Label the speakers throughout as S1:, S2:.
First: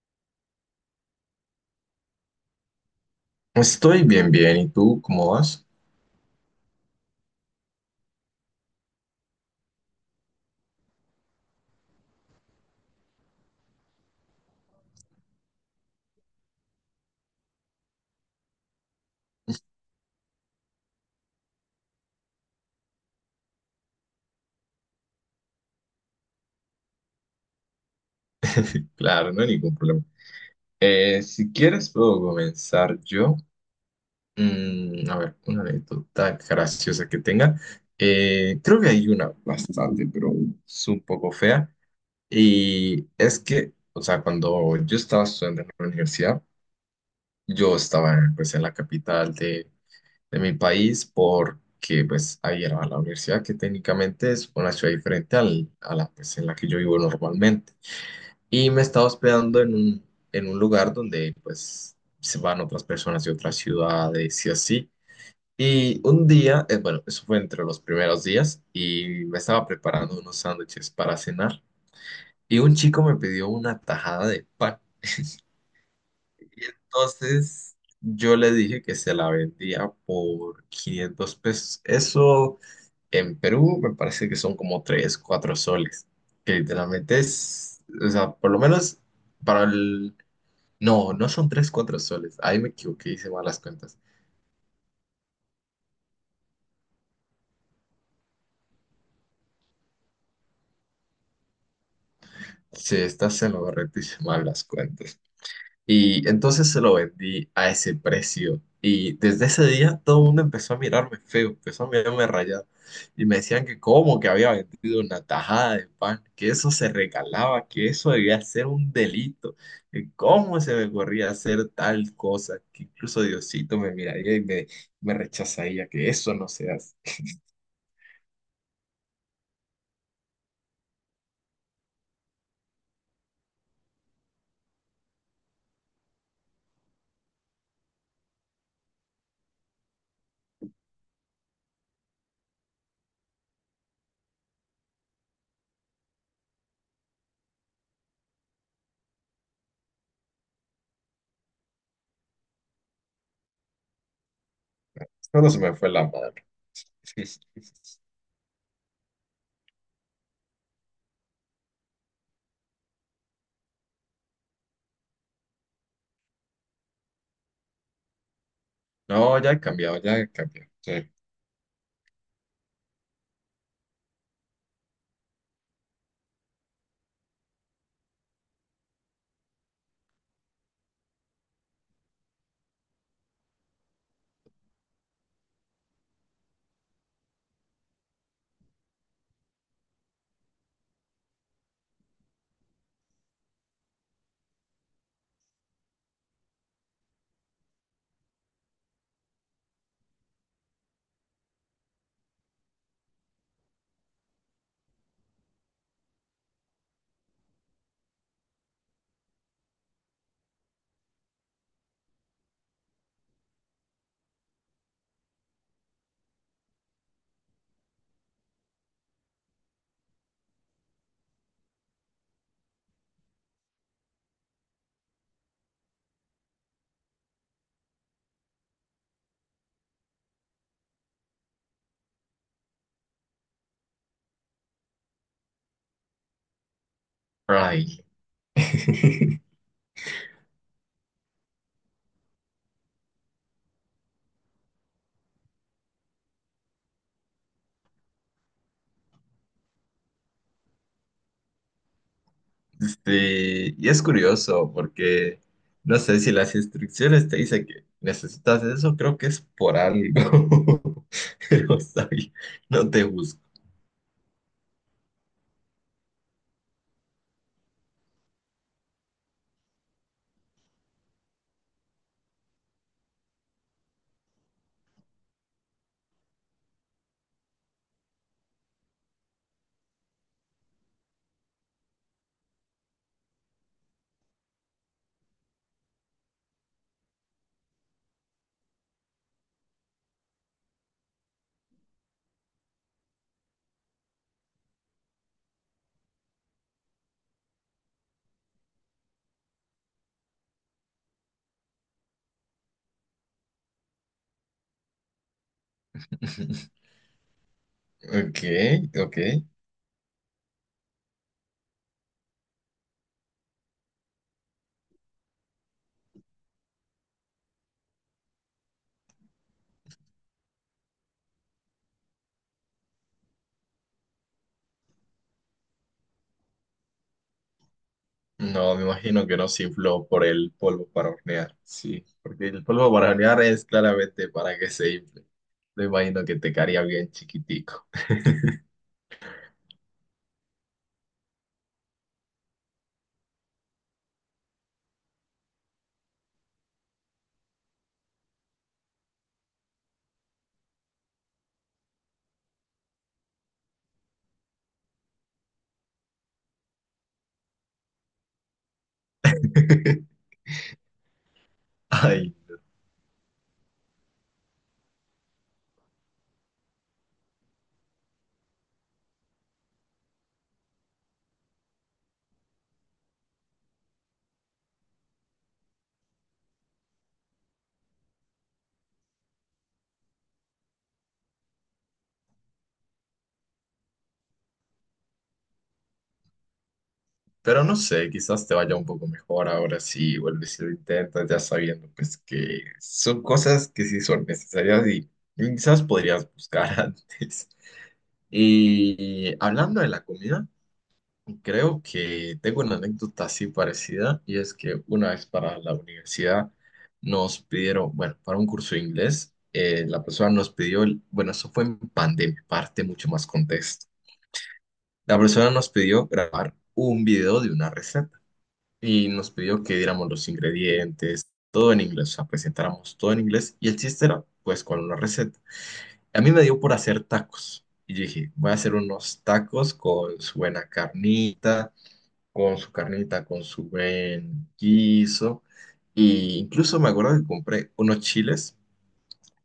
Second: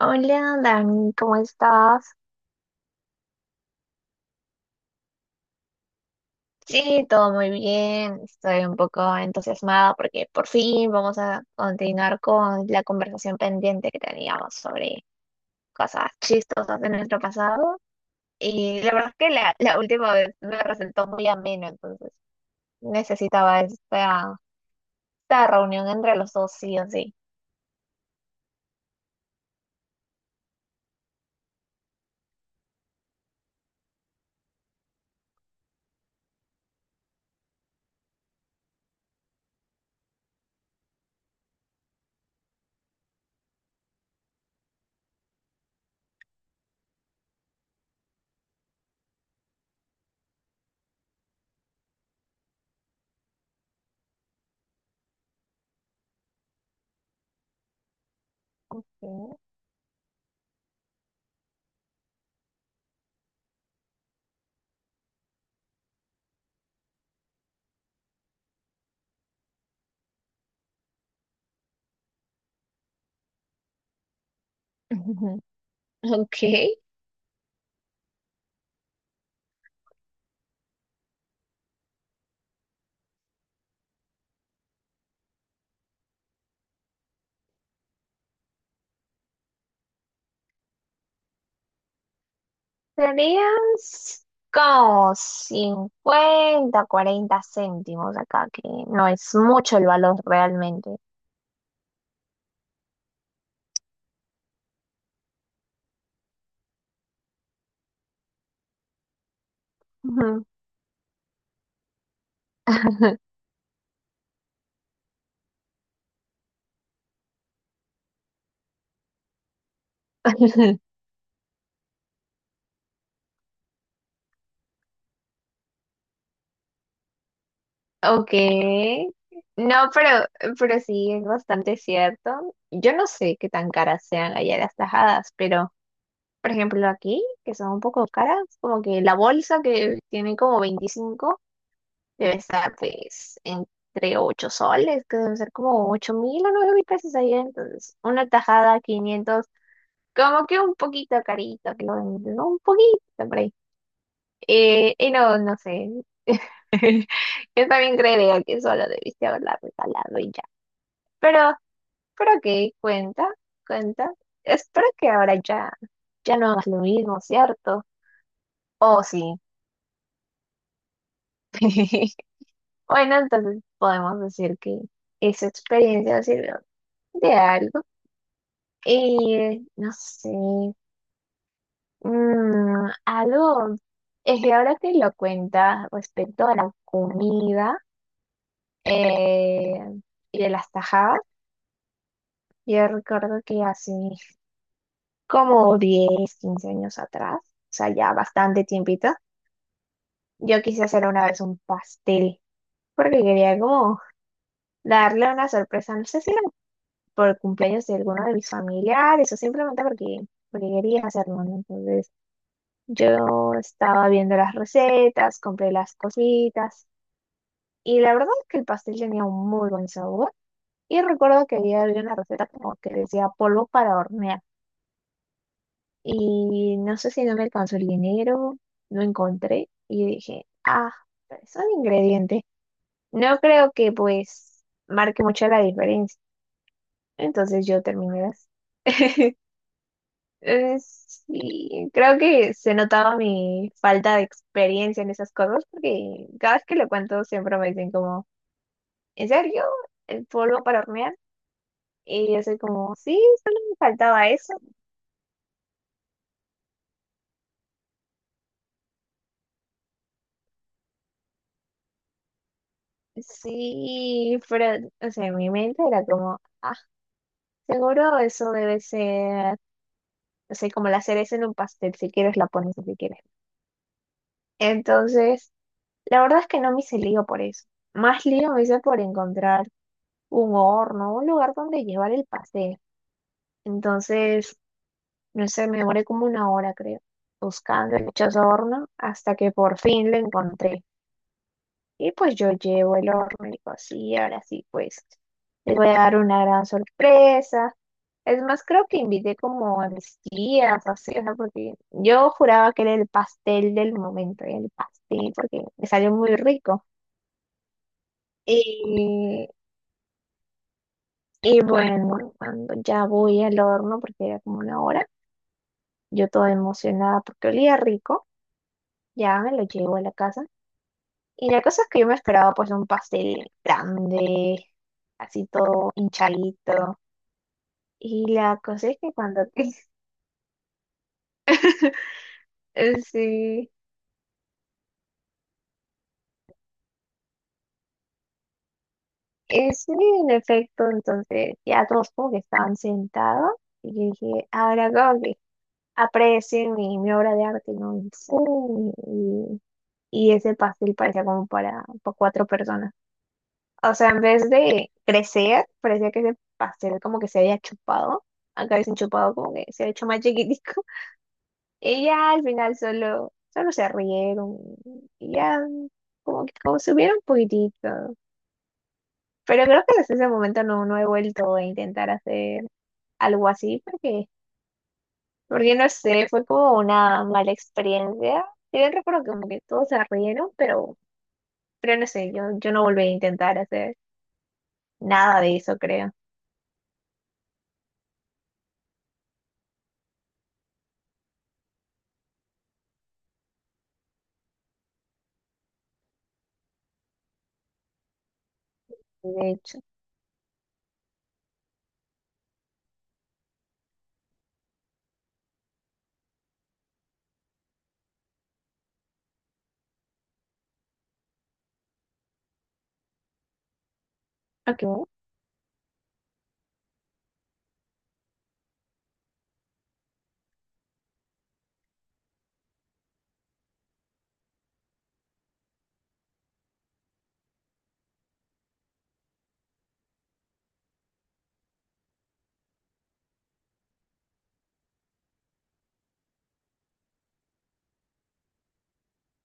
S1: Hola, Dani, ¿cómo estás?
S2: Estoy bien, bien. ¿Y tú cómo vas?
S1: Sí, todo muy bien. Estoy un poco entusiasmada porque por fin vamos a continuar con la conversación pendiente que teníamos sobre cosas chistosas de nuestro pasado. Y la verdad es que la última vez me resultó muy ameno, entonces necesitaba esta reunión entre los dos, sí o sí.
S2: Claro, no hay ningún problema. Si quieres, puedo comenzar yo. A ver, una anécdota graciosa que tenga. Creo que hay una bastante, pero es un poco fea. Y es que, o sea, cuando yo estaba estudiando en la universidad, yo estaba pues en la capital de mi país porque pues ahí era la universidad que técnicamente es una ciudad diferente a la pues, en la que yo vivo normalmente. Y me estaba hospedando en un lugar donde pues se van otras personas de otras ciudades y así. Y un día, bueno, eso fue entre los primeros días y me estaba preparando unos sándwiches para cenar y un chico me pidió una tajada de pan.
S1: Ok.
S2: Y entonces yo le dije que se la vendía por 500 pesos. Eso en Perú me parece que son como 3 o 4 soles, que literalmente es, o sea, por lo menos para el. No, no son 3 o 4 soles. Ahí me equivoqué, hice
S1: Serían
S2: malas cuentas.
S1: como 50 40 céntimos acá, que no es mucho el valor realmente.
S2: Sí, estás en lo correcto, hice malas cuentas. Y entonces se lo vendí a ese precio. Y desde ese día todo el mundo
S1: Ujú.
S2: empezó a mirarme feo, empezó a mirarme rayado. Y me decían que cómo, que había vendido una tajada de pan, que eso se regalaba, que eso debía ser un delito, que cómo se me ocurría hacer tal cosa, que incluso Diosito me miraría y me rechazaría, que eso no se hace.
S1: Ok. No, pero sí, es bastante cierto. Yo no sé qué tan caras sean allá las tajadas, pero, por ejemplo, aquí, que son un poco caras, como que la bolsa que tiene como 25. Debe estar pues entre 8 soles, que deben ser como 8.000 o 9.000 pesos allá. Entonces, una tajada 500, como que un poquito carito, que lo venden, ¿no? Un poquito por ahí. Y no,
S2: Solo
S1: no
S2: se me
S1: sé.
S2: fue la mano.
S1: Yo también creería que solo debiste haberla regalado y ya. Pero, pero ok, cuenta, cuenta. Espero que ahora ya, ya no hagas lo mismo, ¿cierto? Oh, sí.
S2: No, ya he cambiado, ya he cambiado. Sí.
S1: Bueno, entonces podemos decir que esa experiencia sirvió de algo. No sé, algo, es que ahora que lo cuentas respecto a la comida eh, y de las tajadas, yo recuerdo que hace como 10 15 años atrás, o sea, ya bastante tiempito, yo quise hacer una vez un pastel, porque quería como darle una sorpresa, no sé si era por cumpleaños de alguno de mis familiares o simplemente porque quería hacerlo, ¿no? Entonces, yo estaba viendo las recetas, compré las cositas y la verdad es que el pastel tenía un muy buen sabor. Y recuerdo que había una receta como que decía polvo para hornear y no sé si no me alcanzó el dinero, no encontré y dije, ah, es un ingrediente. No creo que pues marque mucho la diferencia. Entonces yo
S2: Ay.
S1: terminé las Sí, creo que se notaba mi falta de experiencia en esas cosas porque cada vez que lo cuento siempre me dicen como, ¿en serio? ¿El polvo para hornear? Y yo soy como, sí, solo
S2: Este,
S1: me
S2: y es
S1: faltaba eso.
S2: curioso porque no sé si las instrucciones te dicen que necesitas eso, creo que es por algo. Pero está bien, no te busco.
S1: Sí, pero, o sea, en mi mente era como, ah, seguro eso debe ser, o sea como la cereza en un pastel, si quieres la pones, y si quieres. Entonces, la verdad es que no me hice lío por eso. Más lío me hice por encontrar un horno, un lugar donde llevar el pastel. Entonces, no sé, me demoré como una hora, creo, buscando el dichoso horno hasta que por fin lo encontré. Y pues yo llevo el horno y digo, sí, ahora sí, pues les voy a dar una gran sorpresa. Es más, creo que invité como a mis tías, así, o sea, porque yo juraba que era el pastel del momento, el pastel, porque me salió muy rico.
S2: Ok, ok.
S1: Y, y bueno, cuando ya voy al horno, porque era como una hora, yo toda emocionada porque olía rico. Ya me lo llevo a la casa. Y la cosa es que yo me esperaba pues un pastel grande, así todo hinchadito. Y la
S2: No, me
S1: cosa es que
S2: imagino que
S1: cuando...
S2: no se infló por el polvo para hornear. Sí, porque el polvo para hornear es
S1: Sí,
S2: claramente para que se infle. Me imagino que te caería bien chiquitico.
S1: sí, en efecto, entonces ya todos como que estaban sentados. Y yo dije, ahora como que aprecien mi obra de arte, ¿no? Y, pum, y ese pastel parecía como para cuatro personas. O sea, en vez de crecer, parecía que ese pastel como que se había chupado. Acá dicen chupado como que se había hecho más chiquitico. Y ya
S2: Ay,
S1: al final solo, solo se rieron. Y ya como que como subieron un poquitito. Pero creo que desde ese momento no, no he vuelto a intentar hacer algo así porque no sé, fue como una mala experiencia. Y yo recuerdo que como que todos se rieron, pero no sé, yo no volví a intentar hacer nada de eso, creo.
S2: pero no sé, quizás te vaya un poco mejor ahora si vuelves y lo intentas, ya sabiendo pues que son cosas que sí son necesarias y quizás podrías buscar antes. Y
S1: De hecho.
S2: hablando de la comida, creo que tengo una anécdota así parecida y es que una vez para la universidad nos pidieron, bueno, para un curso de inglés, la persona nos pidió, bueno, eso fue en pandemia, parte mucho más contexto.
S1: Ok.
S2: La persona nos pidió grabar un video de una receta. Y nos pidió que diéramos los ingredientes, todo en inglés, o sea, presentáramos todo en inglés y el chiste era pues con una receta. A mí me dio por hacer tacos y yo dije, voy a hacer unos tacos con su buena carnita, con su buen guiso y incluso me acuerdo que compré unos chiles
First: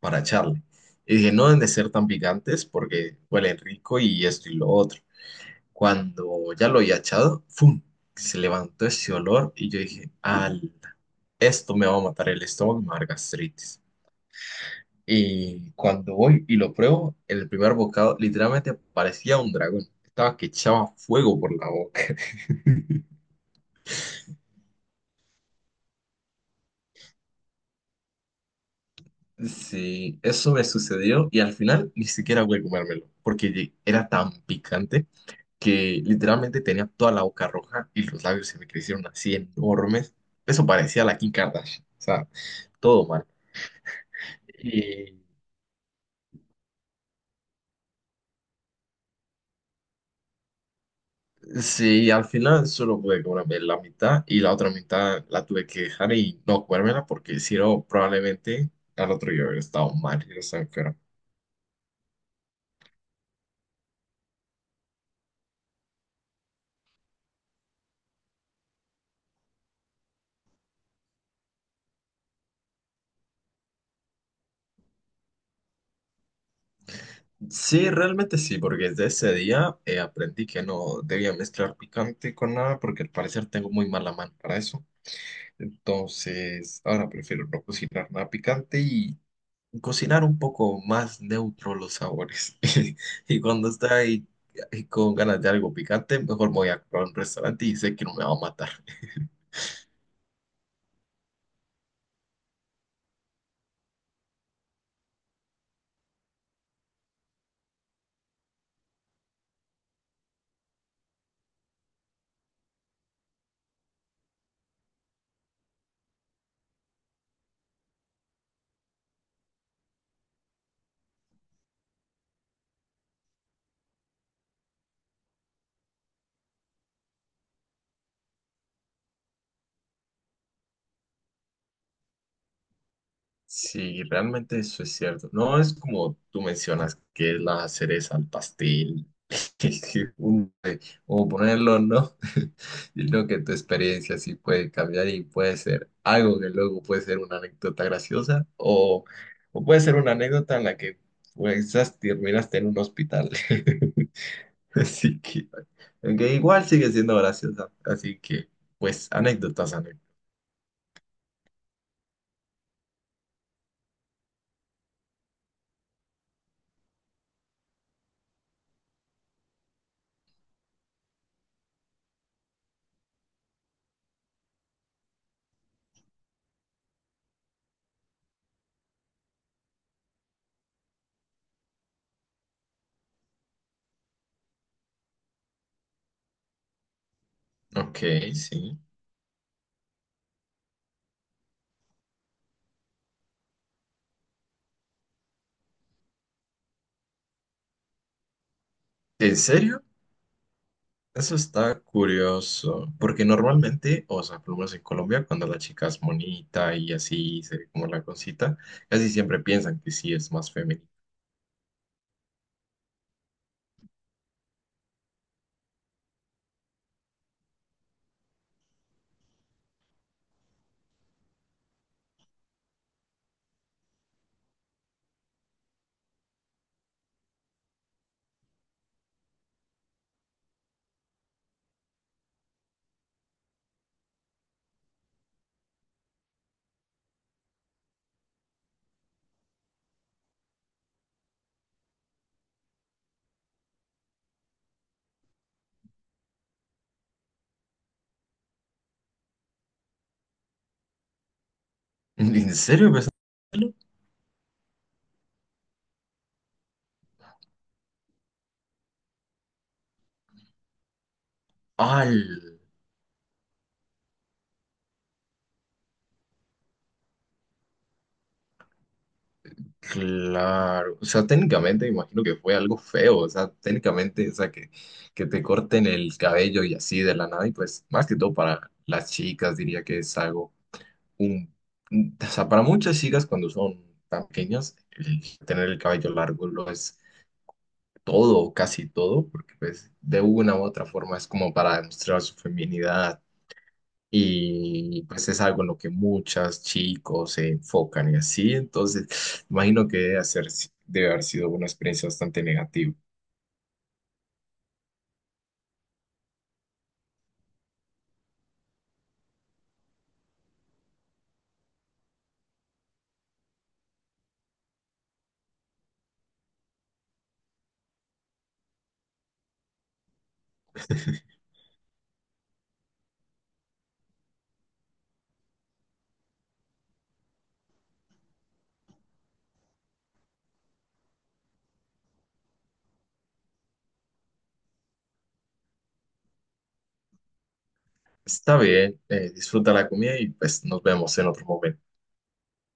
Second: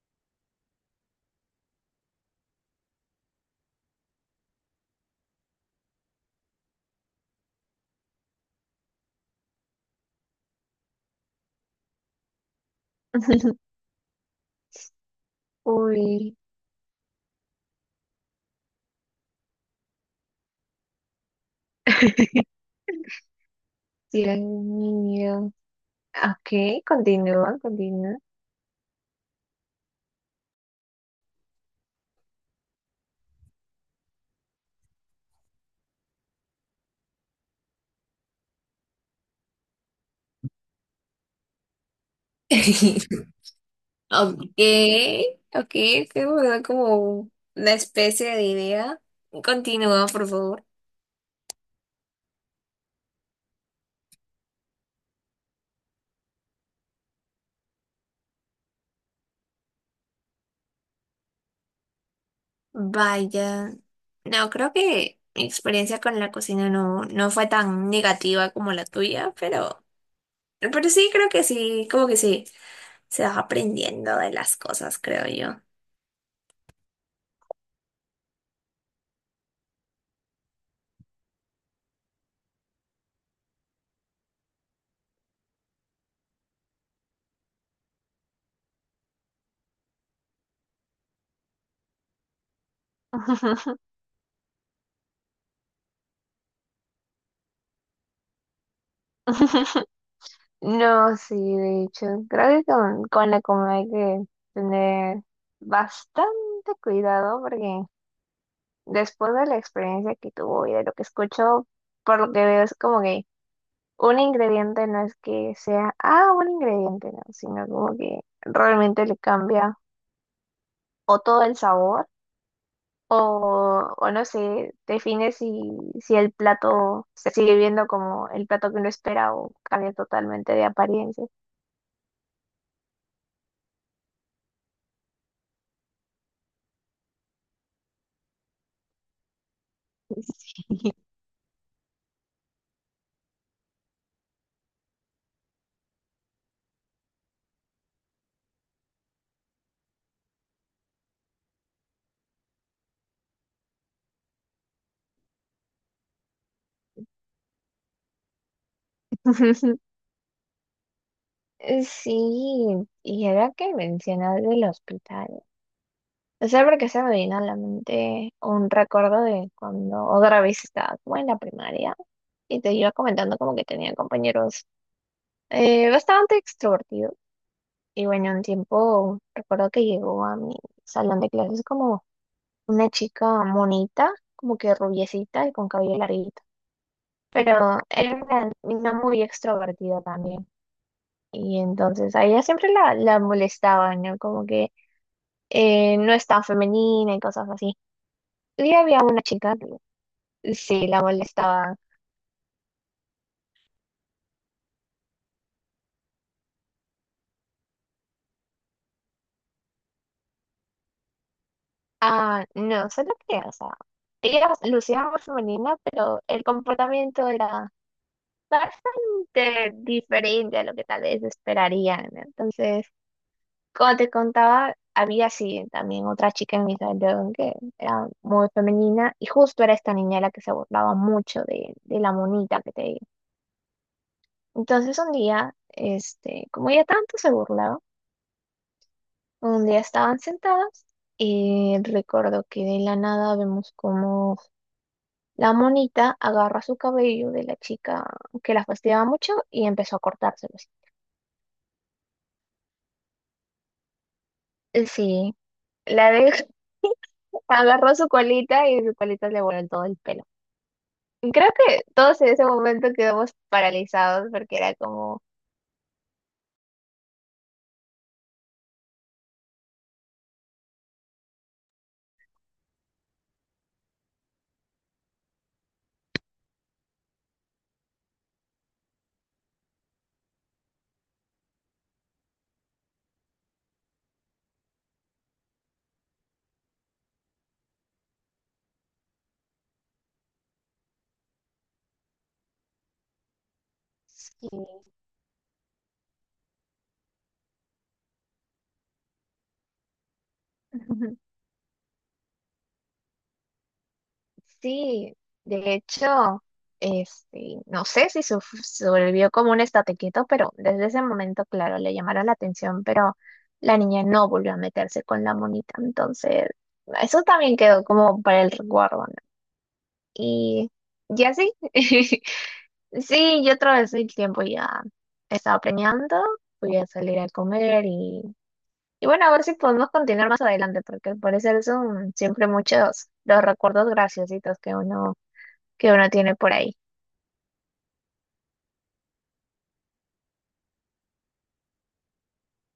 S2: para echarle. Y dije, no deben de ser tan picantes porque huelen rico y esto y lo otro. Cuando ya lo había echado, ¡fum! Se levantó ese olor y yo dije, al, esto me va a matar el estómago, me va a dar gastritis. Y cuando
S1: Uy,
S2: voy y lo pruebo, el primer bocado literalmente parecía un dragón. Estaba que echaba fuego por la boca.
S1: tiran miedo. Ok, continúa, continúa.
S2: Sí, eso me sucedió y al final ni siquiera voy a comérmelo, porque era tan picante que literalmente tenía toda la boca roja y los labios se me crecieron así enormes. Eso parecía la Kim Kardashian, o sea, todo mal.
S1: Ok, ok, que me da como una especie de idea. Continúa, por favor.
S2: Sí, al final solo pude comerme la mitad y la otra mitad la tuve que dejar y no comérmela porque si no, probablemente al otro día hubiera estado mal y no estaba enfermo.
S1: Vaya, no, creo que mi experiencia con la cocina no, no fue tan negativa como la tuya, pero sí, creo que sí, como que sí, se va aprendiendo de las cosas, creo yo.
S2: Sí, realmente sí, porque desde ese día aprendí que no debía mezclar picante con nada porque al parecer tengo muy mala mano para eso. Entonces, ahora prefiero no cocinar nada picante y cocinar un poco más neutro los sabores. Y cuando está ahí con ganas de algo picante, mejor me voy a comprar un restaurante y sé que no me va a matar.
S1: No, sí, de hecho, creo que con la comida hay que tener bastante cuidado porque después de la experiencia que tuvo y de lo que escucho, por lo que veo es como que un ingrediente no es que sea, ah, un ingrediente, no, sino como que realmente le cambia o todo el sabor o no sé, define si, el plato se sigue viendo como el plato que uno espera o cambia totalmente de apariencia.
S2: Sí, realmente eso es cierto. No es como tú mencionas, que es la cereza al pastel, un, o ponerlo, ¿no? Sino que tu experiencia sí puede cambiar y puede ser algo que luego puede ser una anécdota graciosa o puede ser una anécdota en la que pues, terminaste en un hospital. Así que, aunque igual sigue siendo graciosa. Así que, pues, anécdotas, anécdotas.
S1: Sí, y ahora que mencionas del hospital, o sea, porque se me vino a la mente un recuerdo de cuando otra vez estaba como en la primaria y te iba comentando como que tenía compañeros. Bastante extrovertido. Y bueno, un tiempo recuerdo que llegó a mi salón de clases como una chica monita, como que rubiecita y con cabello larguito. Pero
S2: Ok,
S1: era una
S2: sí.
S1: niña muy extrovertida también. Y entonces a ella siempre la molestaba, ¿no? Como que no es tan femenina y cosas así. Y había una
S2: ¿En
S1: chica
S2: serio?
S1: que sí la
S2: Eso
S1: molestaba.
S2: está curioso. Porque normalmente, o sea, por lo menos en Colombia, cuando la chica es bonita y así se ve como la cosita, casi siempre piensan que sí es más femenina.
S1: Ah, no, solo que, o sea, ella lucía muy femenina, pero el comportamiento era bastante diferente a lo que tal vez esperarían, ¿no? Entonces, como te contaba, había sí también otra chica en mi salón que era muy femenina y justo era esta niña la que se burlaba mucho de, la monita que te digo. Entonces, un día, este, como ella tanto se burlaba, un día estaban sentadas y recuerdo que de la nada vemos como la monita agarra su cabello de la chica que la fastidiaba mucho y empezó a cortárselo.
S2: ¿En serio? Pues,
S1: Así. Sí, la abeja agarró su colita y su colita le voló en todo el pelo. Y creo que
S2: ¡al!
S1: todos en ese momento quedamos paralizados porque era como...
S2: Claro, o sea, técnicamente me imagino que fue algo feo, o sea, técnicamente, o sea, que te corten el cabello y así de la nada, y pues más que todo para las chicas diría que es algo, un, o sea, para muchas chicas cuando son tan pequeñas, el tener el cabello largo lo es todo, casi todo, porque pues de una u otra forma es como para demostrar su feminidad
S1: Sí,
S2: y pues es algo en lo que muchos chicos se enfocan y así. Entonces, imagino que debe haber sido una experiencia bastante negativa.
S1: sí, de hecho, este, no sé si sobrevivió como un estate quieto, pero desde ese momento, claro, le llamaron la atención, pero la niña no volvió a meterse con la monita, entonces eso también quedó como para el recuerdo, ¿no? Y, y así, sí, yo atravesé el tiempo ya. Estaba planeando, voy a salir a comer y bueno, a ver si podemos continuar más adelante, porque al parecer son siempre muchos los recuerdos graciositos que uno, tiene por ahí.
S2: Está bien, disfruta la comida y pues nos vemos en otro momento.